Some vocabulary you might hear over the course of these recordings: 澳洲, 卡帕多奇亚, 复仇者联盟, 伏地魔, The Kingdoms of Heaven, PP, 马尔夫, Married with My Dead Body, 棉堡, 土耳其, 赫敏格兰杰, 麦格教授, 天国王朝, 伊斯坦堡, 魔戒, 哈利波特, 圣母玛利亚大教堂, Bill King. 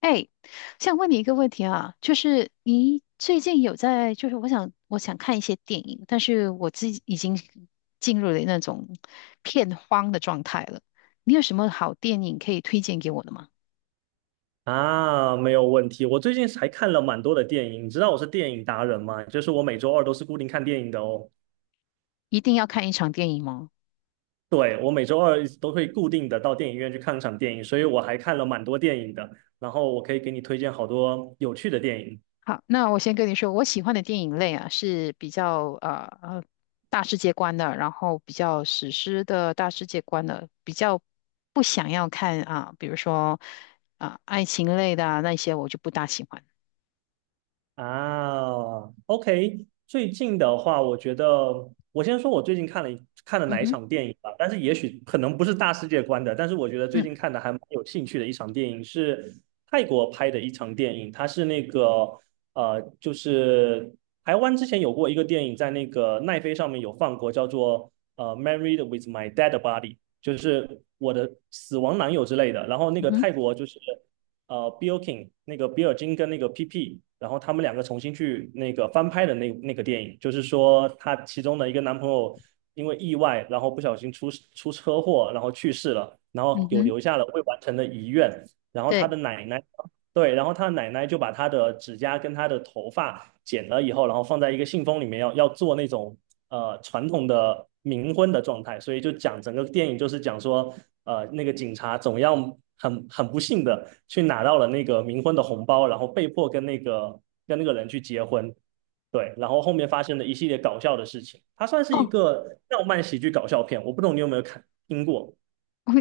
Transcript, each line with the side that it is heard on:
left: 哎，想问你一个问题啊，就是你最近有在，就是我想看一些电影，但是我自己已经进入了那种片荒的状态了。你有什么好电影可以推荐给我的吗？
right: 啊，没有问题。我最近还看了蛮多的电影，你知道我是电影达人吗？就是我每周二都是固定看电影的哦。
left: 一定要看一场电影吗？
right: 对，我每周二都会固定的到电影院去看场电影，所以我还看了蛮多电影的。然后我可以给你推荐好多有趣的电影。
left: 好，那我先跟你说，我喜欢的电影类啊是比较大世界观的，然后比较史诗的大世界观的，比较不想要看啊，比如说啊爱情类的啊那些我就不大喜欢。
right: 啊，OK，最近的话，我觉得我先说我最近看了
left: 嗯
right: 哪一
left: 哼。
right: 场电影吧，但是也许可能不是大世界观的，但是我觉得最
left: 嗯
right: 近看的还蛮有兴趣的一场电影是泰国拍的一场电影，它是那个就是台湾之前有过一个电影在那个奈飞上面有放过，叫做《Married with My Dead Body》,就是我的死亡男友之类的，然后那
left: 嗯
right: 个
left: 哼，
right: 泰国就是。Bill King 那个比尔金跟那个 PP,然后他们两个重新去那个翻拍的那个电影，就是说她其中的一个男朋友因为意外，然后不小心出车祸，然后去世了，然后
left: 嗯
right: 有
left: 哼，
right: 留下了未完成的遗愿，然后他
left: 对
right: 的奶奶。对，然后他的奶奶就把她的指甲跟她的头发剪了以后，然后放在一个信封里面要做那种传统的冥婚的状态，所以就讲整个电影就是讲说，那个警察总要很不幸的去拿到了那个冥婚的红包，然后被迫跟那个人去结婚，对，然后后面发生了一系列搞笑的事情，它算是一
left: 哦，
right: 个浪漫喜剧搞笑片，我不懂你有没有看听过？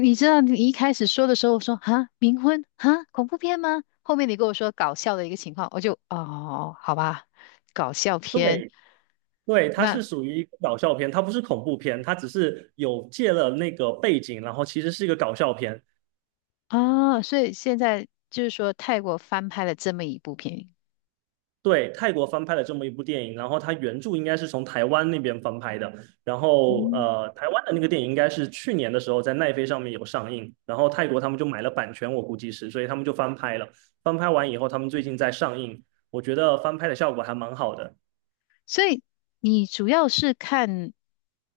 left: 你知道你一开始说的时候，我说哈冥婚哈恐怖片吗？后面你跟我说搞笑的一个情况，我就哦好吧，搞笑片
right: 对。对，它
left: 那
right: 是属于一个搞笑片，它不是恐怖片，它只是有借了那个背景，然后其实是一个搞笑片。
left: 啊、所以现在就是说泰国翻拍了这么一部片，
right: 对，泰国翻拍了这么一部电影，然后它原著应该是从台湾那边翻拍的，然后
left: 嗯，
right: 台湾的那个电影应该是去年的时候在奈飞上面有上映，然后泰国他们就买了版权，我估计是，所以他们就翻拍了。翻拍完以后，他们最近在上映，我觉得翻拍的效果还蛮好的。
left: 所以你主要是看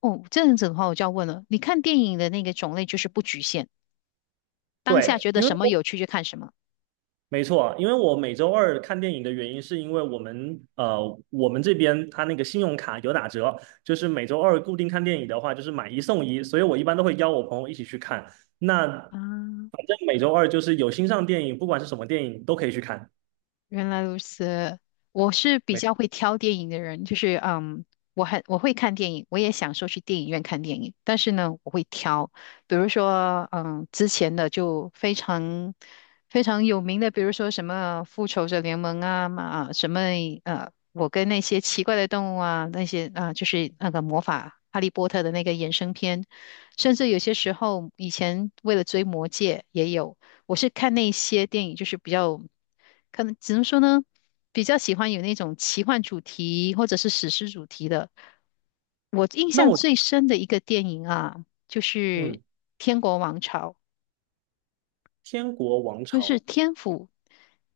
left: 哦这样子的话，我就要问了，你看电影的那个种类就是不局限，当下
right: 对，
left: 觉得
right: 因为
left: 什么
right: 我
left: 有趣就看什么
right: 没错，因为我每周二看电影的原因，是因为我们这边它那个信用卡有打折，就是每周二固定看电影的话，就是买一送一，所以我一般都会邀我朋友一起去看。那
left: 啊，
right: 反正每周二就是有新上电影，不管是什么电影都可以去看。
left: 原来如此，我是比较
right: 每
left: 会挑电影的人，就是我会看电影，我也享受去电影院看电影，但是呢，我会挑，比如说之前的就非常非常有名的，比如说什么《复仇者联盟》啊嘛啊，什么我跟那些奇怪的动物啊，那些啊，就是那个魔法《哈利波特》的那个衍生片，甚至有些时候以前为了追《魔戒》也有。我是看那些电影，就是比较，可能只能说呢，比较喜欢有那种奇幻主题或者是史诗主题的。我印
right: 那
left: 象
right: 我
left: 最深的一个电影啊，就是
right: 嗯，
left: 《天国王朝》，
right: 《天国王
left: 不
right: 朝》
left: 是天府，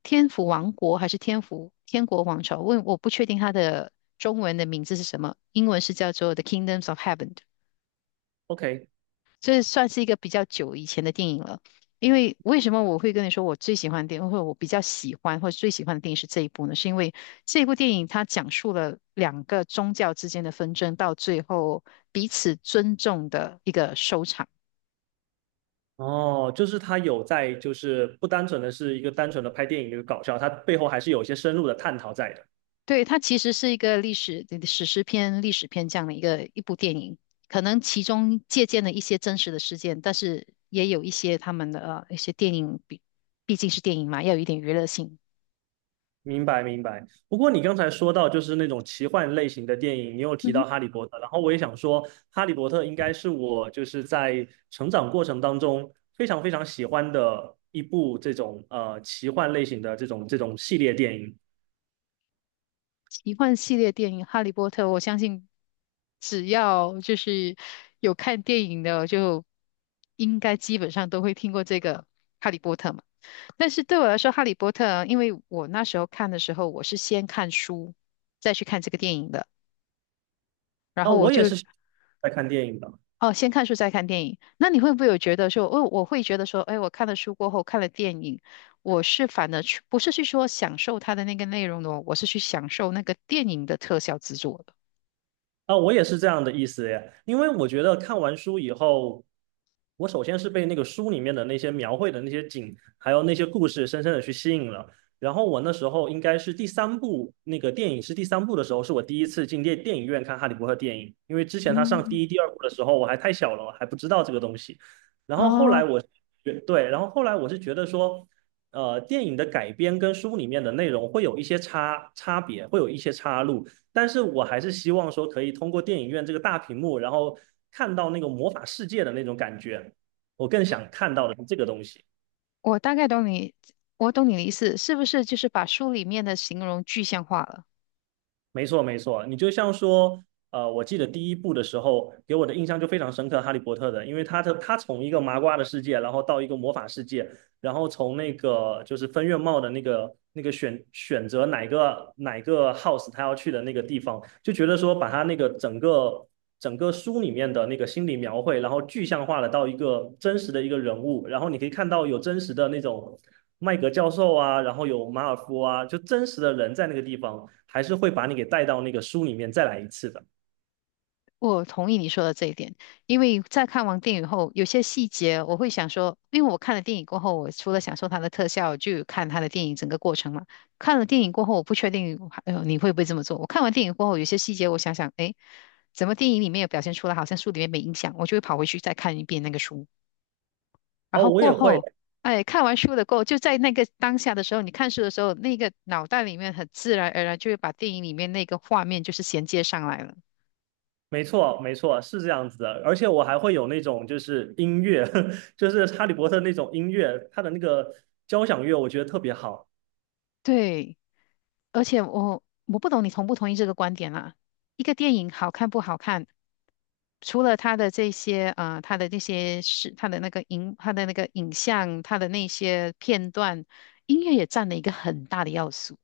left: 天府王国还是天府天国王朝？问我不确定它的中文的名字是什么，英文是叫做《The Kingdoms of Heaven》。
right: OK,
left: 这算是一个比较久以前的电影了。因为为什么我会跟你说我最喜欢的电影，或者我比较喜欢或者最喜欢的电影是这一部呢？是因为这部电影它讲述了两个宗教之间的纷争，到最后彼此尊重的一个收场。
right: 哦，就是它有在，就是不单纯的是一个单纯的拍电影的一个搞笑，它背后还是有一些深入的探讨在的。
left: 对，它其实是一个历史史诗片、历史片这样的一部电影，可能其中借鉴了一些真实的事件，但是也有一些他们的一些电影，毕竟是电影嘛，要有一点娱乐性。
right: 明白明白。不过你刚才说到就是那种奇幻类型的电影，你有提
left: 嗯
right: 到
left: 哼。
right: 《哈利波特》，然后我也想说，《哈利波特》应该是我就是在成长过程当中非常非常喜欢的一部这种奇幻类型的这种系列电影。
left: 奇幻系列电影《哈利波特》，我相信只要就是有看电影的，就应该基本上都会听过这个《哈利波特》嘛。但是对我来说，《哈利波特》因为我那时候看的时候，我是先看书，再去看这个电影的。然
right: 啊，
left: 后我
right: 我
left: 就
right: 也是在看电影的。
left: 哦，先看书再看电影。那你会不会有觉得说，哦，我会觉得说，哎，我看了书过后看了电影，我是反而去不是去说享受它的那个内容的哦，我是去享受那个电影的特效制作的。
right: 啊，我也是这样的意思耶，因为我觉得看完书以后，我首先是被那个书里面的那些描绘的那些景，还有那些故事深深的去吸引了。然后我那时候应该是第三部，那个电影是第三部的时候，是我第一次进电影院看《哈利波特》电影，因为之前他上
left: 嗯，
right: 第一、第二部的时候，我还太小了，我还不知道这个东西。然后后
left: 哦，
right: 来我是觉对，然后后来我是觉得说。电影的改编跟书里面的内容会有一些差别，会有一些岔路。但是我还是希望说可以通过电影院这个大屏幕，然后看到那个魔法世界的那种感觉。我更想看到的是这个东西。
left: 我大概懂你，我懂你的意思，是不是就是把书里面的形容具象化了？
right: 没错，没错，你就像说，我记得第一部的时候，给我的印象就非常深刻，《哈利波特》的，因为他的他从一个麻瓜的世界，然后到一个魔法世界，然后从那个就是分院帽的那个选择哪个 house 他要去的那个地方，就觉得说把他那个整个书里面的那个心理描绘，然后具象化了到一个真实的一个人物，然后你可以看到有真实的那种麦格教授啊，然后有马尔夫啊，就真实的人在那个地方，还是会把你给带到那个书里面再来一次的。
left: 我同意你说的这一点，因为在看完电影后，有些细节我会想说，因为我看了电影过后，我除了享受它的特效，就有看它的电影整个过程嘛。看了电影过后，我不确定，你会不会这么做？我看完电影过后，有些细节我想想，诶，怎么电影里面有表现出来，好像书里面没影响，我就会跑回去再看一遍那个书。然
right: 哦，
left: 后
right: 我
left: 过
right: 也会，
left: 后，哎，看完书的过后，就在那个当下的时候，你看书的时候，那个脑袋里面很自然而然就会把电影里面那个画面就是衔接上来了。
right: 没错，没错，是这样子的，而且我还会有那种就是音乐，就是哈利波特那种音乐，它的那个交响乐，我觉得特别好。
left: 对，而且我不懂你同不同意这个观点啦。一个电影好看不好看，除了它的这些它的那些是它的那个影像，它的那些片段，音乐也占了一个很大的要素。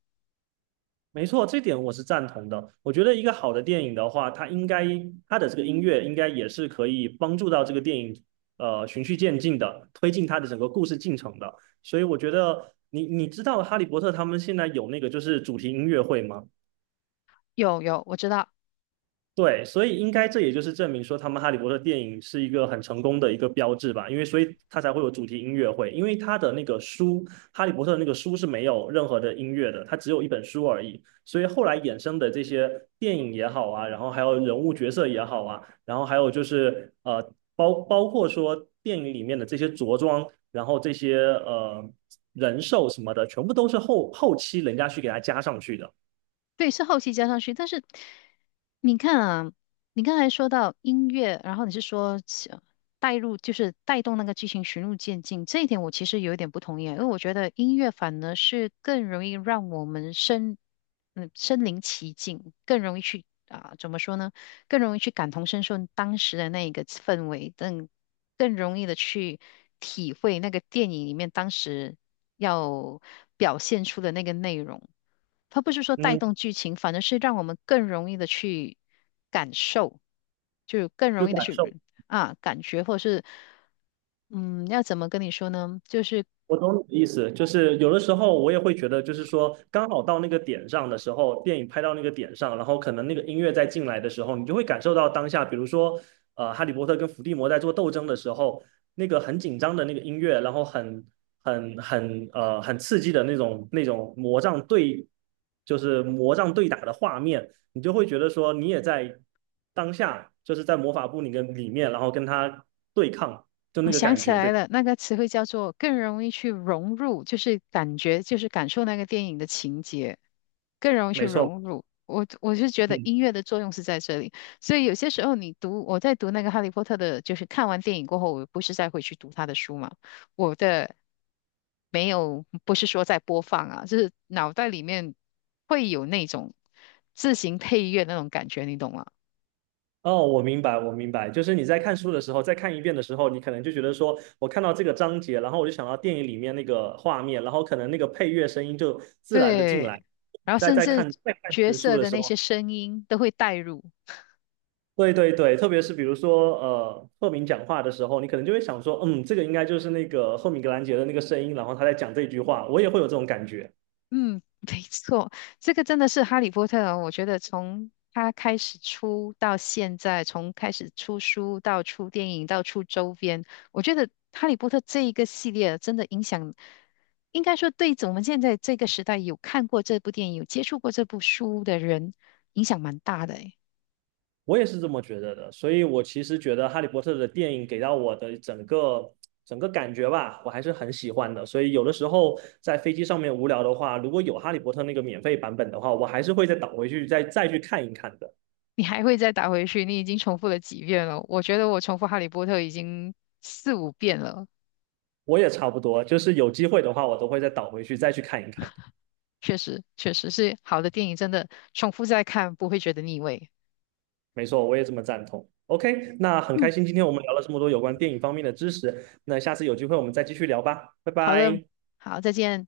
right: 没错，这点我是赞同的。我觉得一个好的电影的话，它应该它的这个音乐应该也是可以帮助到这个电影循序渐进的推进它的整个故事进程的。所以我觉得你知道哈利波特他们现在有那个就是主题音乐会吗？
left: 有有，我知道
right: 对，所以应该这也就是证明说，他们《哈利波特》电影是一个很成功的一个标志吧，因为所以它才会有主题音乐会，因为它的那个书《哈利波特》那个书是没有任何的音乐的，它只有一本书而已，所以后来衍生的这些电影也好啊，然后还有人物角色也好啊，然后还有就是包括说电影里面的这些着装，然后这些人兽什么的，全部都是后期人家去给它加上去的，
left: 对，是后期加上去，但是你看啊，你刚才说到音乐，然后你是说起带入，就是带动那个剧情循序渐进，这一点我其实有一点不同意啊，因为我觉得音乐反而是更容易让我们身临其境，更容易去啊、怎么说呢？更容易去感同身受当时的那一个氛围，更容易的去体会那个电影里面当时要表现出的那个内容。它不是说带
right: 嗯，
left: 动剧情，反而是让我们更容易的去感受，就更
right: 就
left: 容易的
right: 感受。
left: 去啊感觉，或者是嗯，要怎么跟你说呢？就是
right: 我懂你的意思，就是有的时候我也会觉得，就是说刚好到那个点上的时候，电影拍到那个点上，然后可能那个音乐再进来的时候，你就会感受到当下，比如说，哈利波特跟伏地魔在做斗争的时候，那个很紧张的那个音乐，然后很刺激的那种魔杖对，就是魔杖对打的画面，你就会觉得说你也在当下，就是在魔法部里跟里面，然后跟他对抗，就
left: 我
right: 那个
left: 想
right: 感
left: 起
right: 觉，
left: 来
right: 对，
left: 了，那个词汇叫做更容易去融入，就是感觉，就是感受那个电影的情节，更容易去
right: 没错。
left: 融入。我是觉得
right: 嗯。
left: 音乐的作用是在这里，所以有些时候你读，我在读那个《哈利波特》的，就是看完电影过后，我不是再回去读他的书嘛，我的没有，不是说在播放啊，就是脑袋里面会有那种自行配乐那种感觉，你懂吗？
right: 哦，我明白，我明白，就是你在看书的时候，再看一遍的时候，你可能就觉得说，我看到这个章节，然后我就想到电影里面那个画面，然后可能那个配乐声音就自然的进
left: 对，
right: 来。
left: 然后
right: 在
left: 甚
right: 在
left: 至
right: 看在看这
left: 角
right: 本书
left: 色
right: 的
left: 的
right: 时
left: 那些
right: 候，
left: 声音都会带入。
right: 对对对，特别是比如说赫敏讲话的时候，你可能就会想说，嗯，这个应该就是那个赫敏格兰杰的那个声音，然后他在讲这句话，我也会有这种感觉。
left: 嗯，没错，这个真的是《哈利波特》哦。我觉得从他开始出到现在，从开始出书到出电影到出周边，我觉得《哈利波特》这一个系列真的影响，应该说对我们现在这个时代有看过这部电影、有接触过这部书的人，影响蛮大的诶。
right: 我也是这么觉得的，所以我其实觉得《哈利波特》的电影给到我的整个感觉吧，我还是很喜欢的。所以有的时候在飞机上面无聊的话，如果有《哈利波特》那个免费版本的话，我还是会再倒回去再去看一看的。
left: 你还会再打回去，你已经重复了几遍了。我觉得我重复《哈利波特》已经四五遍了，
right: 我也差不多，就是有机会的话，我都会再倒回去再去看一看的。
left: 确实，确实是好的电影，真的重复再看不会觉得腻味。
right: 没错，我也这么赞同。OK,那很开
left: 嗯，
right: 心今天我们聊了这么多有关电影方面的知识，那下次有机会我们再继续聊吧，拜
left: 好的，
right: 拜。
left: 好，再见。